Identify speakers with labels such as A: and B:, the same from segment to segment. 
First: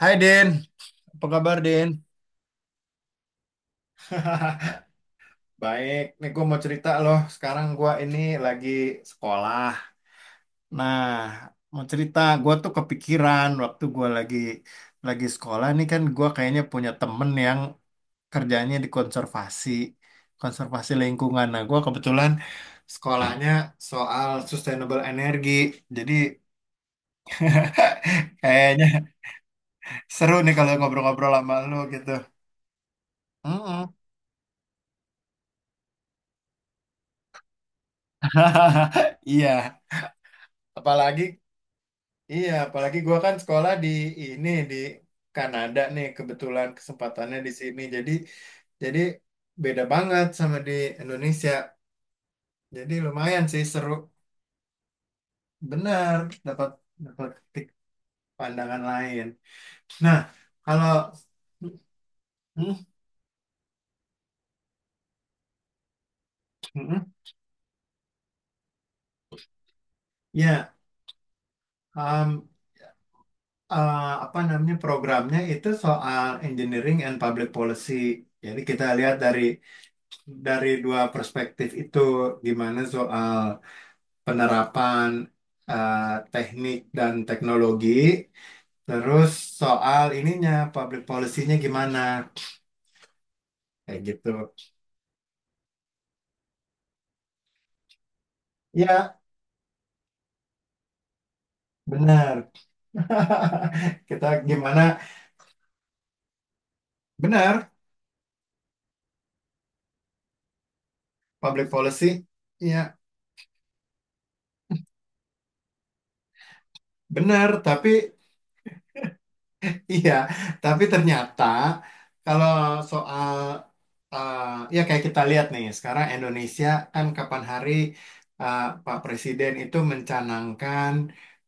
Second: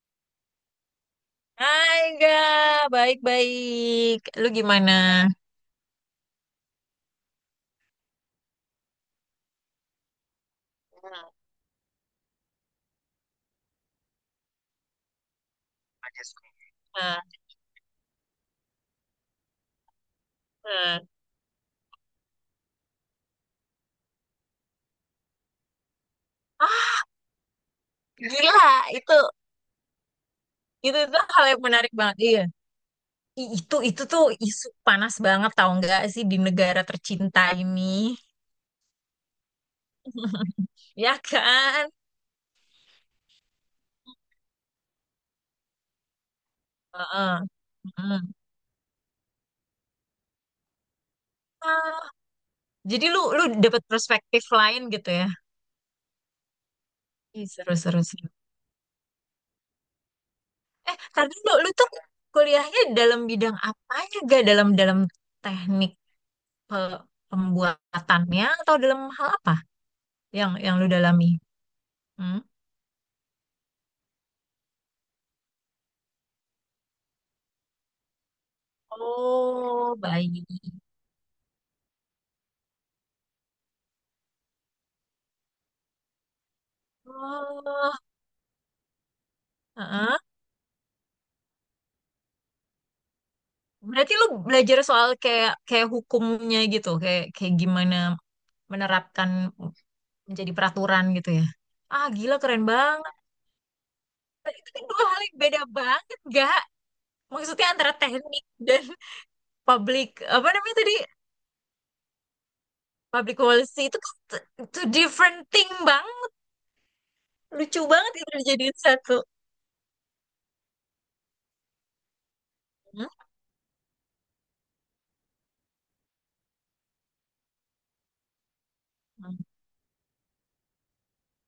A: Hai Din, apa kabar Din?
B: Hai, enggak, baik-baik. Lu gimana?
A: Baik, nih gue mau cerita loh. Sekarang gue ini lagi sekolah. Nah,
B: Hmm.
A: mau cerita, gue tuh kepikiran waktu gue lagi sekolah nih kan gue kayaknya punya
B: Nah,
A: temen yang kerjanya di konservasi
B: nah.
A: lingkungan. Nah, gue kebetulan sekolahnya soal sustainable energi, jadi
B: Ah, gila,
A: kayaknya
B: itu
A: seru nih kalau
B: itu
A: ngobrol-ngobrol
B: hal
A: sama
B: yang
A: lu
B: menarik
A: gitu.
B: banget. Iya. I- Itu
A: Mm-mm.
B: itu tuh isu panas banget, tau nggak sih, di negara tercinta ini.
A: Iya.
B: Ya,
A: Apalagi
B: kan?
A: Iya, Apalagi gua kan sekolah di di Kanada nih kebetulan kesempatannya
B: Heeh.
A: di sini.
B: Heeh.
A: Jadi beda banget sama di Indonesia.
B: Ah,
A: Jadi
B: jadi lu
A: lumayan
B: lu
A: sih
B: dapat
A: seru,
B: perspektif lain gitu ya.
A: benar. Dapat dapat
B: Ih,
A: titik
B: seru, seru, seru.
A: pandangan lain. Nah, kalau
B: Tadi lu lu tuh
A: hmm,
B: kuliahnya dalam bidang apanya, gak, dalam dalam teknik, pe-
A: hmm,
B: pembuatannya, atau dalam hal apa yang
A: ya
B: yang lu dalami? Hmm?
A: um, uh, apa namanya programnya itu soal engineering and public policy. Jadi kita lihat dari
B: Oh, baik.
A: dua perspektif itu gimana soal penerapan teknik dan teknologi,
B: Oh,
A: terus soal
B: heeh.
A: ininya, public policy-nya gimana, kayak
B: Berarti lu
A: gitu.
B: belajar soal kayak kayak hukumnya gitu, kayak kayak gimana
A: Ya,
B: menerapkan menjadi peraturan gitu ya. Ah,
A: benar.
B: gila, keren banget.
A: Kita
B: Itu kan
A: gimana?
B: dua hal yang beda banget, gak? Maksudnya
A: Benar,
B: antara teknik dan public, apa namanya tadi?
A: public policy. Ya,
B: Public policy itu kan two different thing, Bang.
A: benar,
B: Lucu banget itu dijadiin satu.
A: Iya, tapi ternyata kalau
B: Hmm?
A: soal eh, ya kayak kita lihat nih sekarang Indonesia kan kapan hari, Pak Presiden itu mencanangkan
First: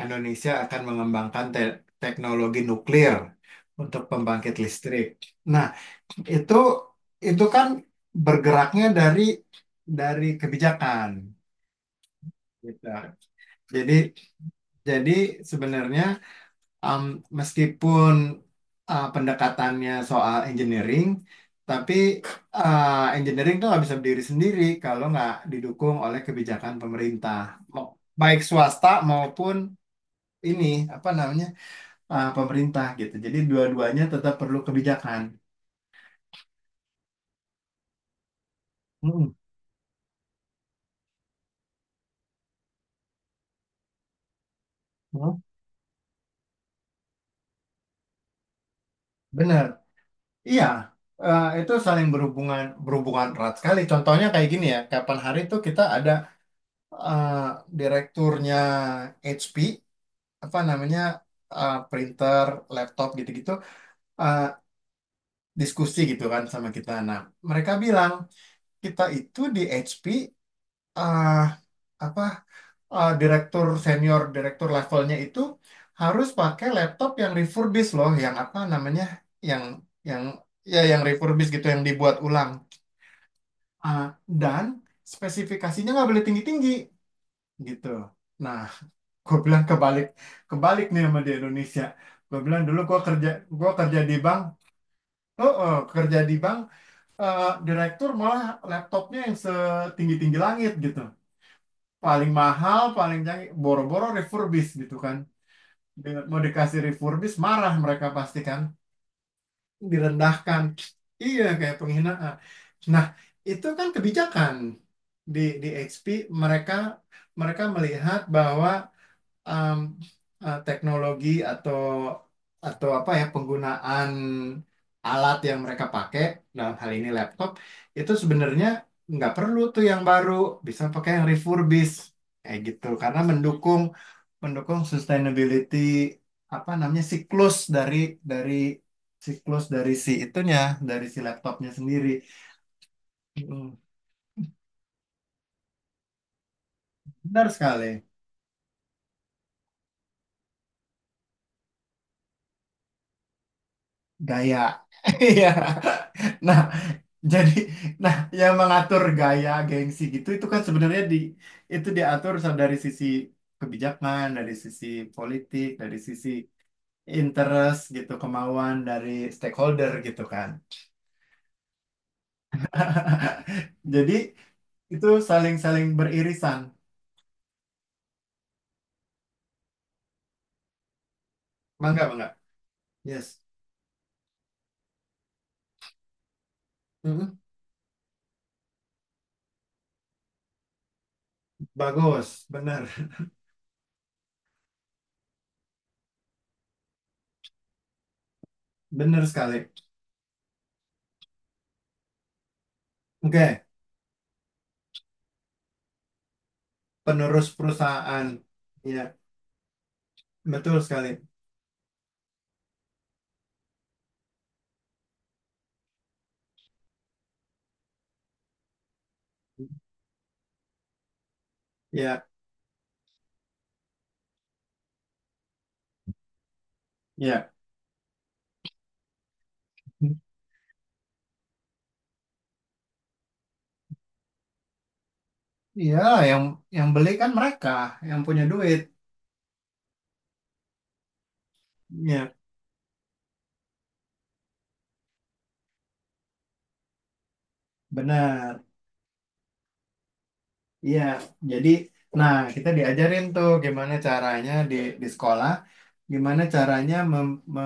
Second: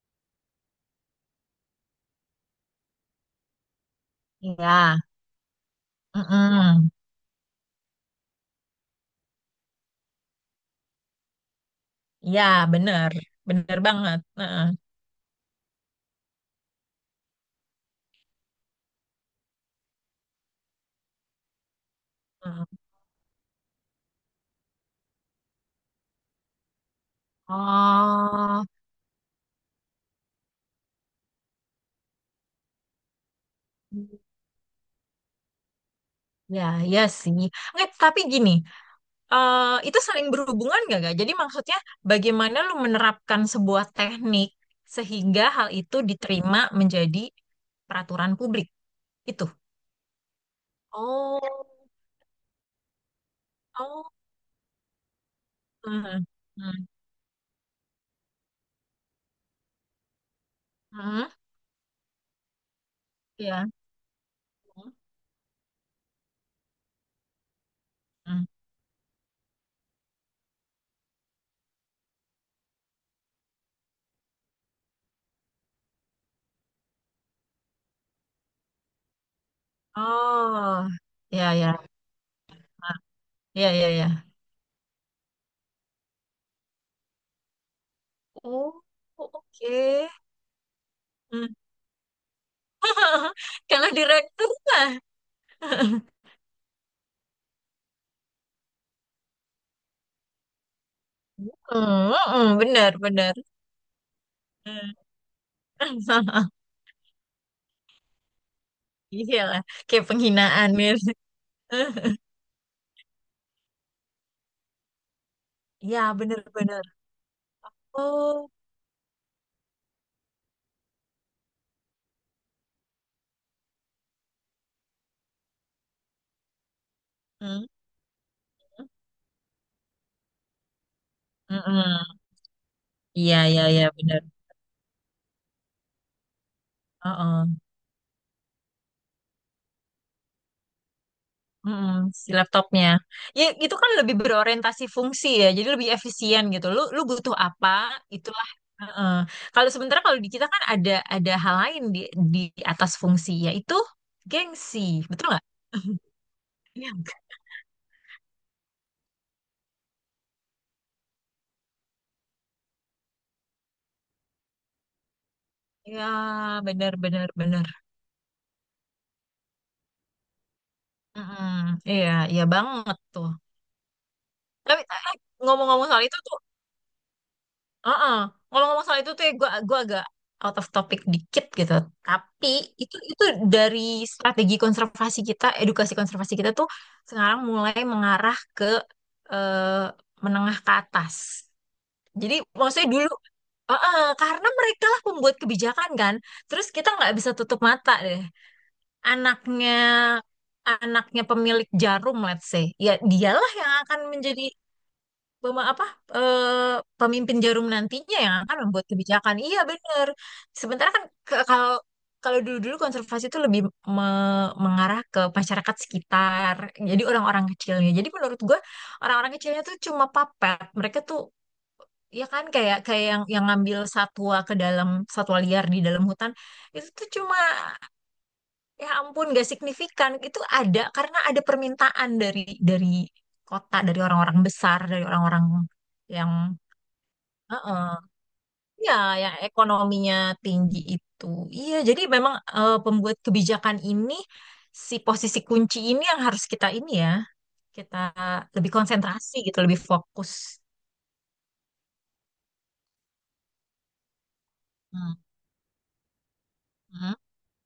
A: Indonesia akan mengembangkan teknologi nuklir untuk pembangkit
B: Ya.
A: listrik. Nah, itu
B: Mm-mm.
A: itu kan bergeraknya dari kebijakan
B: Ya,
A: gitu.
B: bener. Bener
A: Jadi
B: banget. Heeh.
A: jadi sebenarnya Um, meskipun pendekatannya soal engineering, tapi
B: Mm.
A: engineering itu nggak bisa berdiri sendiri kalau nggak didukung oleh kebijakan pemerintah, Mau- baik
B: Oh,
A: swasta maupun ini apa namanya pemerintah gitu. Jadi dua-duanya tetap perlu kebijakan.
B: ya, ya sih. Nggak, tapi gini,
A: Mm,
B: eh, itu saling berhubungan nggak, gak? Jadi maksudnya, bagaimana lu menerapkan sebuah teknik
A: mm.
B: sehingga hal itu diterima menjadi peraturan publik? Itu.
A: Bener, iya.
B: Oh,
A: Itu saling berhubungan berhubungan erat sekali.
B: oh,
A: Contohnya kayak gini ya, kapan hari itu kita ada
B: hmm, hmm,
A: uh, direkturnya HP, apa namanya,
B: mm,
A: printer, laptop gitu-gitu,
B: ya.
A: eh, diskusi gitu kan sama kita. Nah, mereka bilang
B: Mm.
A: kita itu di HP, eh, apa, direktur senior, direktur levelnya itu harus pakai laptop yang refurbished loh, yang apa namanya, yang yang
B: Oh,
A: yang refurbished
B: ya,
A: gitu,
B: ya.
A: yang dibuat ulang.
B: Ah, ya, ya,
A: Eh,
B: ya.
A: dan spesifikasinya nggak boleh tinggi-tinggi gitu. Nah,
B: Oh,
A: gue bilang kebalik
B: oke.
A: kebalik nih sama di Indonesia. Gue bilang dulu gue
B: Kalau
A: kerja di bank.
B: direktur mah.
A: Oh, oh, kerja di bank, direktur malah laptopnya yang setinggi-tinggi langit gitu.
B: Hmm,
A: Paling
B: hmm,
A: mahal,
B: benar,
A: paling
B: benar.
A: canggih, boro-boro refurbish gitu kan. Dengan- Mau dikasih refurbish, marah mereka pasti kan.
B: Iya lah, kayak
A: Direndahkan.
B: penghinaan, mir.
A: Iya, kayak penghinaan. Nah, itu kan kebijakan di
B: Iya,
A: HP. Mereka
B: benar-benar.
A: Mereka melihat
B: Oh,
A: bahwa em, teknologi atau apa ya, penggunaan alat yang mereka pakai dalam hal ini laptop
B: hmm,
A: itu sebenarnya nggak perlu tuh yang baru, bisa pakai yang refurbished
B: mm-mm.
A: kayak gitu karena
B: Iya, iya,
A: mendukung
B: iya, benar.
A: mendukung sustainability, apa namanya,
B: Oh,
A: siklus dari siklus dari si itunya, dari si laptopnya sendiri.
B: si laptopnya. Ya, itu
A: Mm,
B: kan lebih berorientasi fungsi ya, jadi lebih efisien gitu. Lu butuh
A: benar
B: apa,
A: sekali,
B: itulah. Heeh. Kalau sementara kalau di kita kan ada hal lain di atas fungsi, yaitu
A: gaya.
B: gengsi, betul nggak?
A: Iya. Nah,
B: Iya.
A: jadi, nah, yang mengatur gaya gengsi gitu itu kan sebenarnya di itu diatur dari sisi kebijakan, dari sisi politik, dari
B: Iya,
A: sisi
B: benar, benar, benar.
A: interest gitu, kemauan dari stakeholder gitu kan.
B: Mm-mm. Iya, iya banget tuh.
A: Jadi
B: Tapi
A: itu saling-saling
B: ngomong-ngomong soal itu tuh,
A: beririsan.
B: uh ngomong-ngomong soal itu tuh, ya, gua agak out of topic dikit gitu.
A: Mangga, mangga.
B: Tapi itu
A: Yes.
B: dari strategi konservasi kita, edukasi konservasi kita tuh
A: Mm-mm.
B: sekarang mulai mengarah ke eh, menengah ke atas. Jadi
A: Bagus, benar.
B: maksudnya dulu, uh-uh, karena mereka lah pembuat kebijakan kan. Terus kita nggak bisa tutup mata deh.
A: Benar sekali.
B: Anaknya anaknya pemilik jarum, let's say, ya, dialah
A: Oke,
B: yang akan menjadi pema- apa eh, pemimpin
A: penerus
B: jarum nantinya,
A: perusahaan.
B: yang akan membuat
A: Ya,
B: kebijakan. Iya, benar.
A: betul
B: Sementara kan
A: sekali.
B: kalau kalau dulu-dulu konservasi itu lebih mengarah ke masyarakat sekitar, jadi orang-orang kecilnya. Jadi menurut gue, orang-orang kecilnya tuh cuma papet, mereka tuh, ya
A: Ya,
B: kan, kayak kayak yang ngambil satwa ke dalam, satwa liar di dalam hutan, itu tuh cuma,
A: ya,
B: ya ampun, gak signifikan. Itu ada karena ada permintaan dari kota, dari orang-orang besar, dari orang-orang
A: ya,
B: yang
A: yang yang beli kan mereka,
B: Heeh.
A: yang punya duit.
B: Ya, yang ekonominya tinggi itu. Iya, jadi
A: Ya.
B: memang pembuat kebijakan ini, si posisi kunci ini, yang harus kita ini ya, kita
A: Benar.
B: lebih konsentrasi gitu, lebih fokus.
A: Iya, jadi, nah, kita diajarin tuh gimana caranya di
B: Hmm,
A: sekolah, gimana caranya
B: hmm,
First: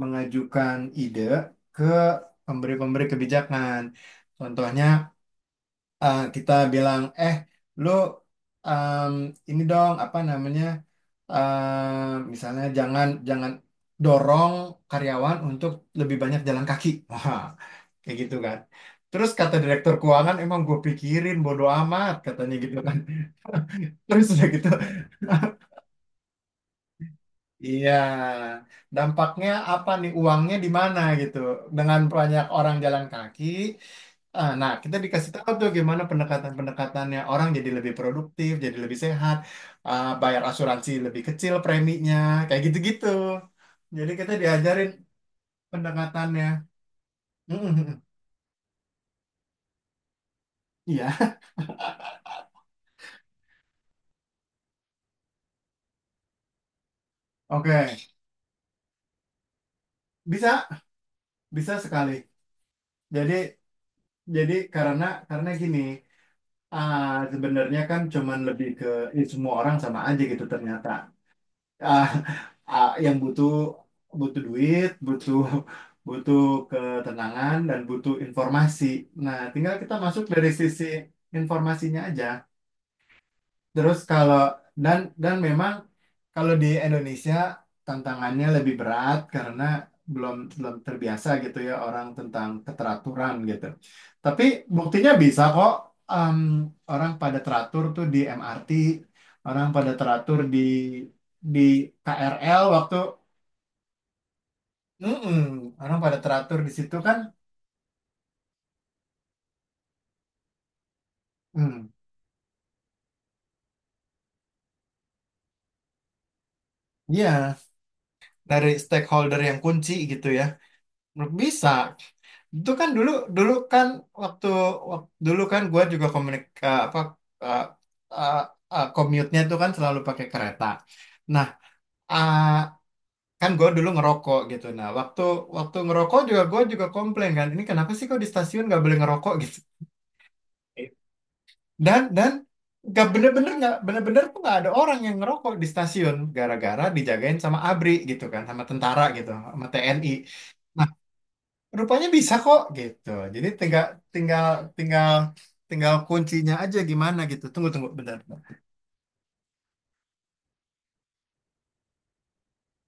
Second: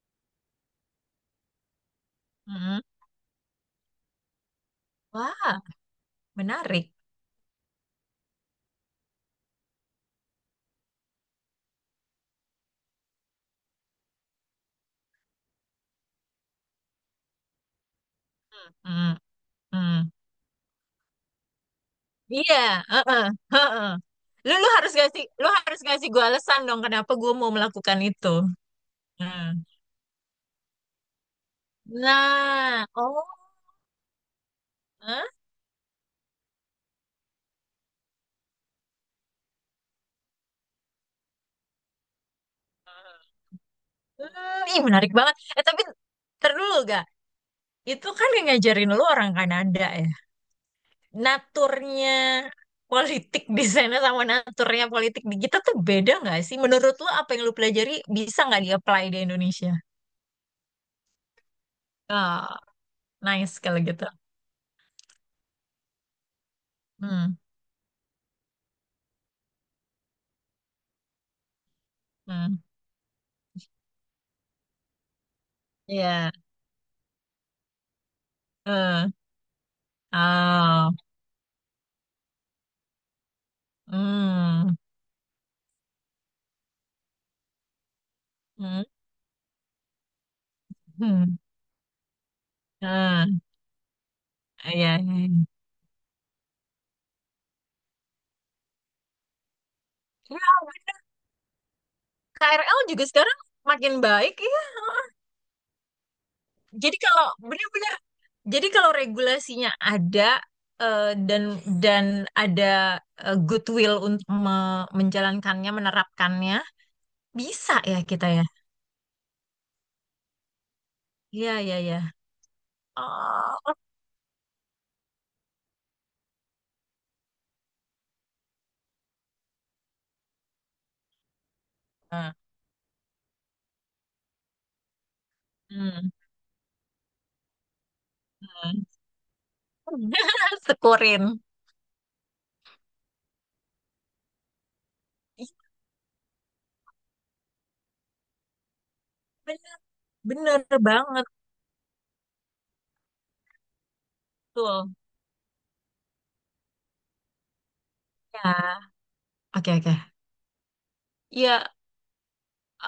A: mengajukan ide ke
B: hmm.
A: pemberi-pemberi kebijakan. Contohnya,
B: Wah,
A: kita
B: menarik.
A: bilang, "Eh, lu, em, ini dong apa namanya? Misalnya jangan jangan dorong karyawan untuk lebih banyak jalan kaki." Kayak gitu kan.
B: Hmm,
A: Terus kata direktur
B: hmm.
A: keuangan, emang gue pikirin, bodo amat, katanya
B: Iya,
A: gitu kan.
B: heeh, heeh.
A: Terus udah
B: Lu
A: gitu,
B: lu harus ngasih gua alasan dong, kenapa gua mau
A: iya,
B: melakukan itu. Hmm.
A: dampaknya apa nih, uangnya di mana gitu. Dengan banyak orang
B: Nah,
A: jalan
B: oh.
A: kaki, ah, nah, kita
B: Hah?
A: dikasih tahu tuh gimana pendekatan-pendekatannya. Orang jadi lebih produktif, jadi lebih sehat, bayar asuransi lebih kecil preminya, kayak gitu-gitu. Jadi kita
B: Hmm, ih,
A: diajarin
B: menarik banget. Eh, tapi
A: pendekatannya.
B: ntar dulu, gak? Itu kan yang ngajarin lu orang Kanada ya.
A: Iya,
B: Naturnya politik di sana sama naturnya politik di kita tuh beda nggak sih? Menurut lu, apa yang lu pelajari
A: oke.
B: bisa nggak di-apply di Indonesia?
A: Bisa, bisa sekali.
B: Ah,
A: Jadi
B: nice kalau gitu.
A: jadi karena gini, ah,
B: Hmm,
A: sebenarnya kan cuman lebih ke, "Ih, semua orang sama aja gitu ternyata. Ah,
B: hmm.
A: yang butuh, duit, butuh,
B: Iya.
A: butuh ketenangan, dan butuh informasi.
B: eh.
A: Nah, tinggal kita masuk dari sisi
B: Oh.
A: informasinya aja. Terus kalau,
B: Hmm.
A: dan memang kalau di Indonesia tantangannya lebih
B: Hmm.
A: berat karena belum belum terbiasa
B: Hmm.
A: gitu ya orang tentang
B: Ah,
A: keteraturan gitu. Tapi
B: iya, iya,
A: buktinya bisa
B: iya.
A: kok, em, orang pada teratur tuh di MRT, orang pada teratur
B: Ya,
A: di KRL
B: KRL
A: waktu.
B: juga sekarang makin baik ya.
A: Mm-mm, orang pada teratur di situ
B: Jadi
A: kan.
B: kalau benar-benar, jadi kalau regulasinya ada, eh, dan
A: Hmm,
B: dan ada goodwill untuk menjalankannya, menerapkannya,
A: iya,
B: bisa ya kita ya.
A: dari stakeholder yang kunci gitu ya.
B: Iya,
A: Bisa.
B: iya, iya.
A: Itu kan dulu dulu
B: Oh,
A: kan waktu, dulu kan gue juga komunik eh, apa eh, eh, eh, commute-nya tuh kan selalu pakai kereta. Nah,
B: ah,
A: ah, kan gue dulu ngerokok gitu. Nah, waktu waktu
B: hmm,
A: ngerokok juga gue juga komplain kan, ini kenapa sih kok di stasiun nggak
B: hmm.
A: boleh ngerokok gitu?
B: Sekurin.
A: Dan nggak bener-bener tuh nggak ada orang yang
B: Iya,
A: ngerokok di stasiun gara-gara dijagain sama ABRI gitu kan, sama tentara gitu, sama
B: bener,
A: TNI.
B: bener banget
A: Rupanya bisa kok gitu. Jadi tinggal tinggal
B: tuh.
A: tinggal tinggal kuncinya aja gimana gitu. Tunggu Tunggu bentar.
B: Ya, oke, oke. Iya,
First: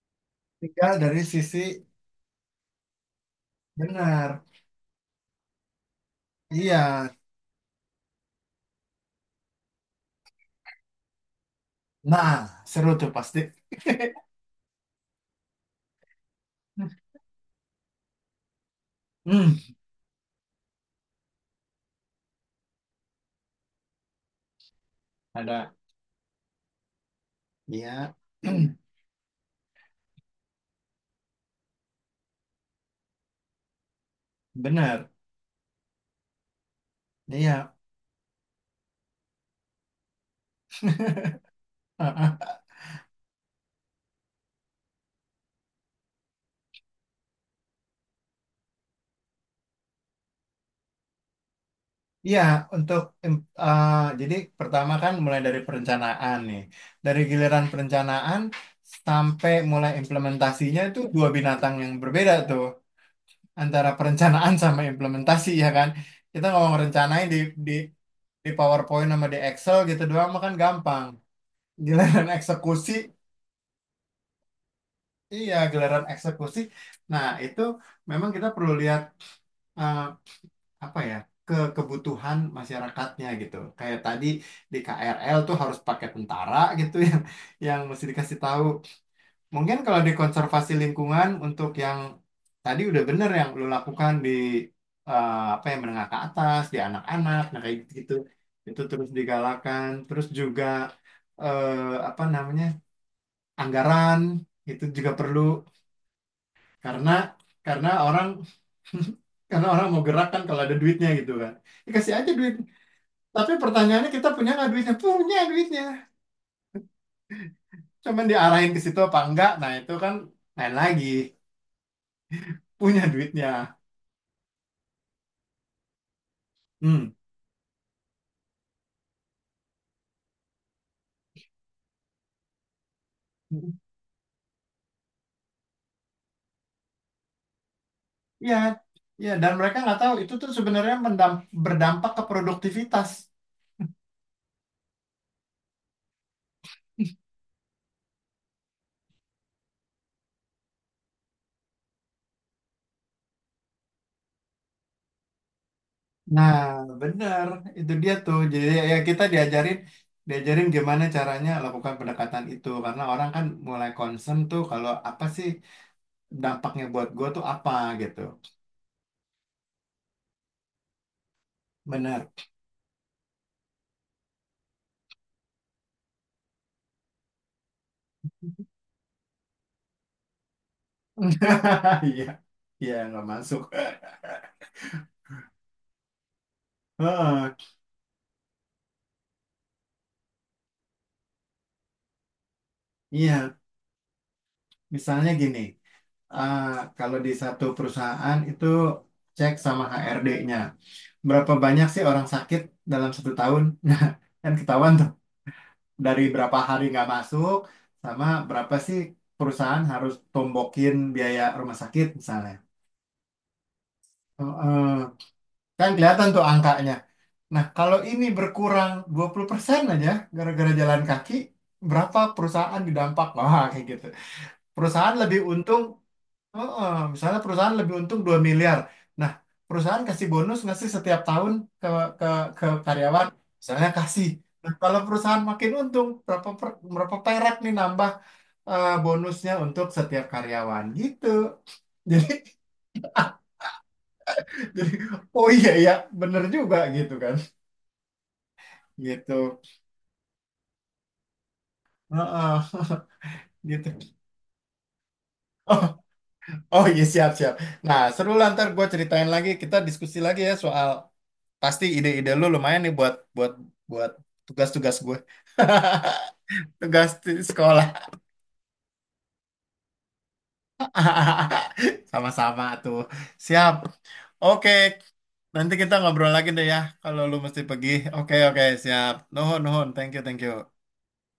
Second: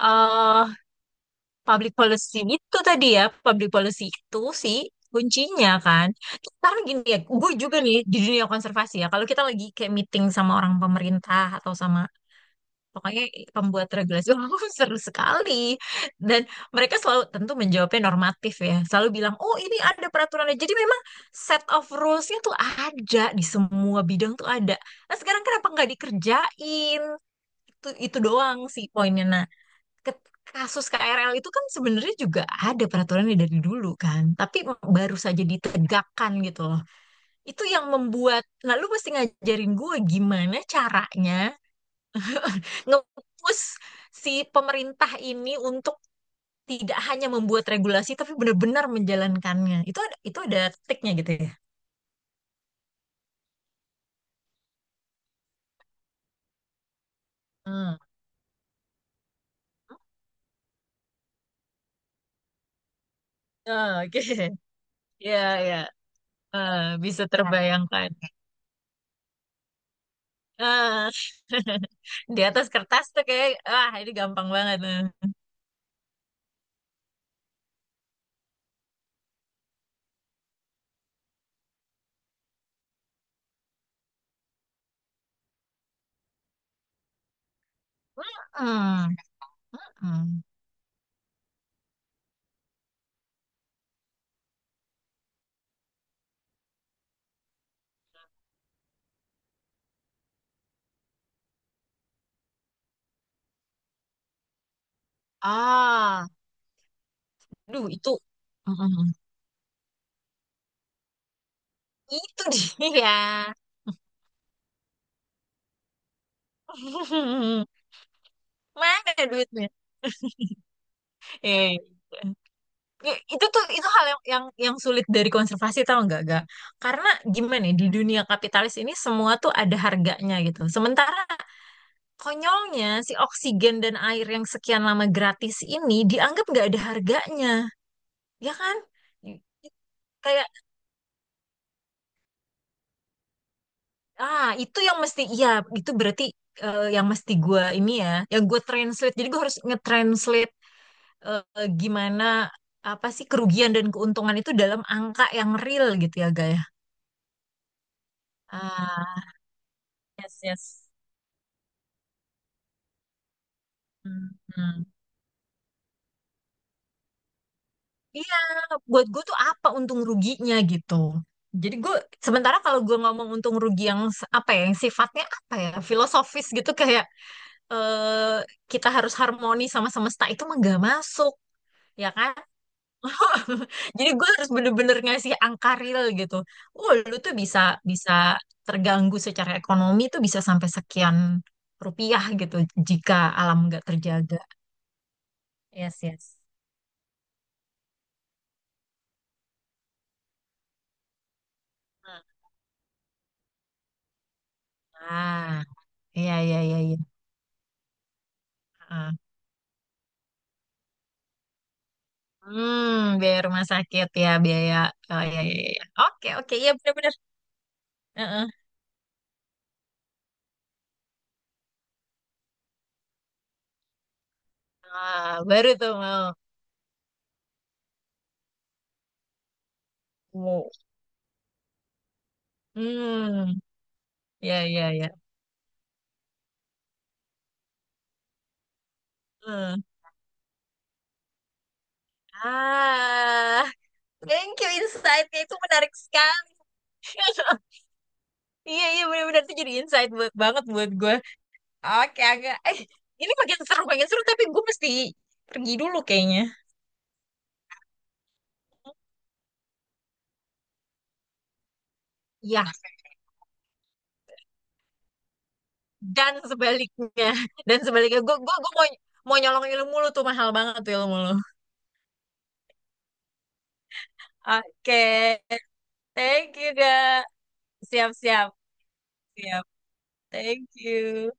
B: eh,
A: Tinggal dari sisi,
B: public policy itu tadi ya, public policy itu
A: benar.
B: sih kuncinya kan.
A: Iya.
B: Sekarang gini ya, gue juga nih di dunia konservasi ya, kalau kita lagi kayak meeting sama orang pemerintah atau sama
A: Nah, seru tuh
B: pokoknya
A: pasti.
B: pembuat regulasi, oh, seru sekali. Dan mereka selalu tentu menjawabnya normatif ya, selalu bilang,
A: Hmm,
B: oh ini ada peraturannya. Jadi memang set of rules-nya tuh ada, di semua bidang tuh ada. Nah, sekarang kenapa
A: ada.
B: nggak dikerjain? Itu,
A: Iya.
B: itu doang sih poinnya. Nah, ke- kasus KRL itu kan sebenarnya juga ada peraturannya dari dulu kan, tapi
A: Benar.
B: baru saja ditegakkan gitu loh. Itu
A: Iya.
B: yang membuat, nah, lu mesti ngajarin gue gimana caranya
A: Ah, ah.
B: nge-push si pemerintah ini untuk tidak hanya membuat regulasi tapi benar-benar menjalankannya. Itu ada triknya gitu ya.
A: Iya, untuk, ah, jadi pertama kan mulai dari perencanaan nih. Dari giliran
B: Hmm.
A: perencanaan sampai mulai implementasinya itu dua binatang yang berbeda tuh, antara
B: Ah, oke.
A: perencanaan sama implementasi
B: Ya,
A: ya
B: ya.
A: kan. Kita ngomong
B: Ah, bisa
A: rencanain di
B: terbayangkan.
A: di PowerPoint sama di Excel gitu doang mah kan gampang,
B: Ah.
A: giliran
B: Di atas
A: eksekusi,
B: kertas tuh kayak, ah, ini gampang banget.
A: iya, giliran eksekusi, nah itu memang kita perlu lihat, eh, apa ya, ke kebutuhan masyarakatnya gitu kayak tadi di KRL tuh harus pakai tentara gitu yang mesti dikasih tahu.
B: Hmm.
A: Mungkin kalau di
B: Hmm.
A: konservasi lingkungan untuk yang tadi udah bener yang lo lakukan di, apa, yang menengah ke atas, di anak-anak, nah kayak gitu, itu terus digalakan, terus juga apa namanya anggaran itu juga perlu,
B: Ah,
A: karena
B: duh, itu.
A: orang
B: Hmm.
A: karena orang mau gerak kan kalau ada duitnya gitu kan, dikasih aja
B: Itu
A: duit.
B: dia.
A: Tapi pertanyaannya, kita punya nggak duitnya? Punya duitnya, cuman diarahin ke situ apa
B: Mana
A: enggak?
B: duitnya?
A: Nah itu kan lain lagi,
B: Eh,
A: punya
B: itu tuh
A: duitnya.
B: itu hal yang yang sulit dari konservasi, tau nggak, gak?
A: Hmm.
B: Karena gimana ya, di dunia kapitalis ini semua tuh ada harganya gitu. Sementara konyolnya, si oksigen dan air yang sekian lama gratis ini dianggap nggak ada harganya, ya
A: Iya,
B: kan?
A: iya, dan mereka nggak tahu itu
B: Kayak
A: tuh sebenarnya berdampak ke produktivitas.
B: Ah, itu yang mesti, iya, itu berarti yang mesti gue ini ya, yang gue translate. Jadi gue harus nge-translate gimana, apa sih kerugian dan keuntungan itu dalam angka yang real gitu ya,
A: Nah,
B: Gaya.
A: benar, itu dia tuh. Jadi ya, ya, kita
B: Ah,
A: diajarin,
B: yes, yes.
A: gimana caranya lakukan pendekatan itu, karena orang kan mulai
B: Hmm,
A: concern tuh
B: hmm.
A: kalau apa sih dampaknya buat gue tuh apa gitu.
B: Iya, buat gue tuh apa untung ruginya gitu. Jadi gue,
A: Benar.
B: sementara kalau gue ngomong untung rugi yang apa ya, yang sifatnya apa ya, filosofis gitu, kayak eh kita harus harmoni sama semesta, itu mah gak masuk, ya
A: Iya,
B: kan?
A: iya nggak masuk.
B: Jadi gue harus bener-bener ngasih angka real gitu. Oh, lu tuh
A: Oh,
B: bisa bisa terganggu secara ekonomi tuh bisa sampai sekian rupiah gitu jika
A: iya,
B: alam nggak terjaga.
A: misalnya gini,
B: Yes, yes.
A: eh, kalau di satu perusahaan itu cek sama HRD-nya. Berapa banyak sih orang sakit dalam satu tahun? Nah, kan ketahuan tuh
B: Ah,
A: dari
B: iya, iya,
A: berapa
B: iya,
A: hari
B: iya.
A: nggak masuk, sama berapa sih
B: Ah.
A: perusahaan harus tombokin biaya rumah sakit misalnya.
B: Hmm, biaya rumah sakit ya,
A: Oh,
B: biaya. Oh, iya, iya, iya.
A: kan kelihatan
B: Oke,
A: tuh
B: oke, iya,
A: angkanya.
B: benar-benar.
A: Nah, kalau ini
B: Heeh.
A: berkurang 20% aja gara-gara jalan kaki, berapa perusahaan didampak? Wah, kayak gitu. Perusahaan
B: Ah,
A: lebih
B: baru
A: untung.
B: tuh mau.
A: Heeh, misalnya perusahaan lebih untung 2 miliar. Nah, perusahaan kasih bonus
B: Wow.
A: nggak sih setiap tahun ke ke ke karyawan?
B: Hmm,
A: Misalnya kasih.
B: iya,
A: Nah,
B: iya,
A: kalau
B: iya.
A: perusahaan makin untung, berapa, berapa perak nih, nambah bonusnya
B: Eh.
A: untuk setiap karyawan gitu. Jadi,
B: Ah, thank you,
A: jadi
B: insight-nya
A: oh
B: itu
A: iya ya,
B: menarik
A: bener
B: sekali.
A: juga gitu kan.
B: Iya, iya, benar-benar, itu
A: Gitu.
B: jadi insight buat banget buat gue. Oke Angga,
A: Heeh,
B: ini makin seru,
A: gitu.
B: makin seru, tapi gue mesti pergi dulu kayaknya.
A: Oh iya, siap-siap. Nah, seru lah, ntar gue ceritain lagi, kita diskusi lagi ya soal, pasti ide-ide lu
B: Iya,
A: lumayan nih, buat buat buat tugas-tugas gue.
B: dan
A: Tugas
B: sebaliknya,
A: di
B: dan
A: sekolah.
B: sebaliknya gue mau mau nyolong ilmu lu, tuh mahal banget tuh ilmu lu.
A: Sama-sama tuh. Siap. Oke.
B: Oke,
A: Nanti kita ngobrol lagi
B: thank
A: deh
B: you,
A: ya, kalau
B: ga.
A: lu mesti pergi.
B: Siap,
A: Oke,
B: siap,
A: oke, siap. Nuhun,
B: siap.
A: nuhun. Thank you, thank
B: Thank
A: you.
B: you.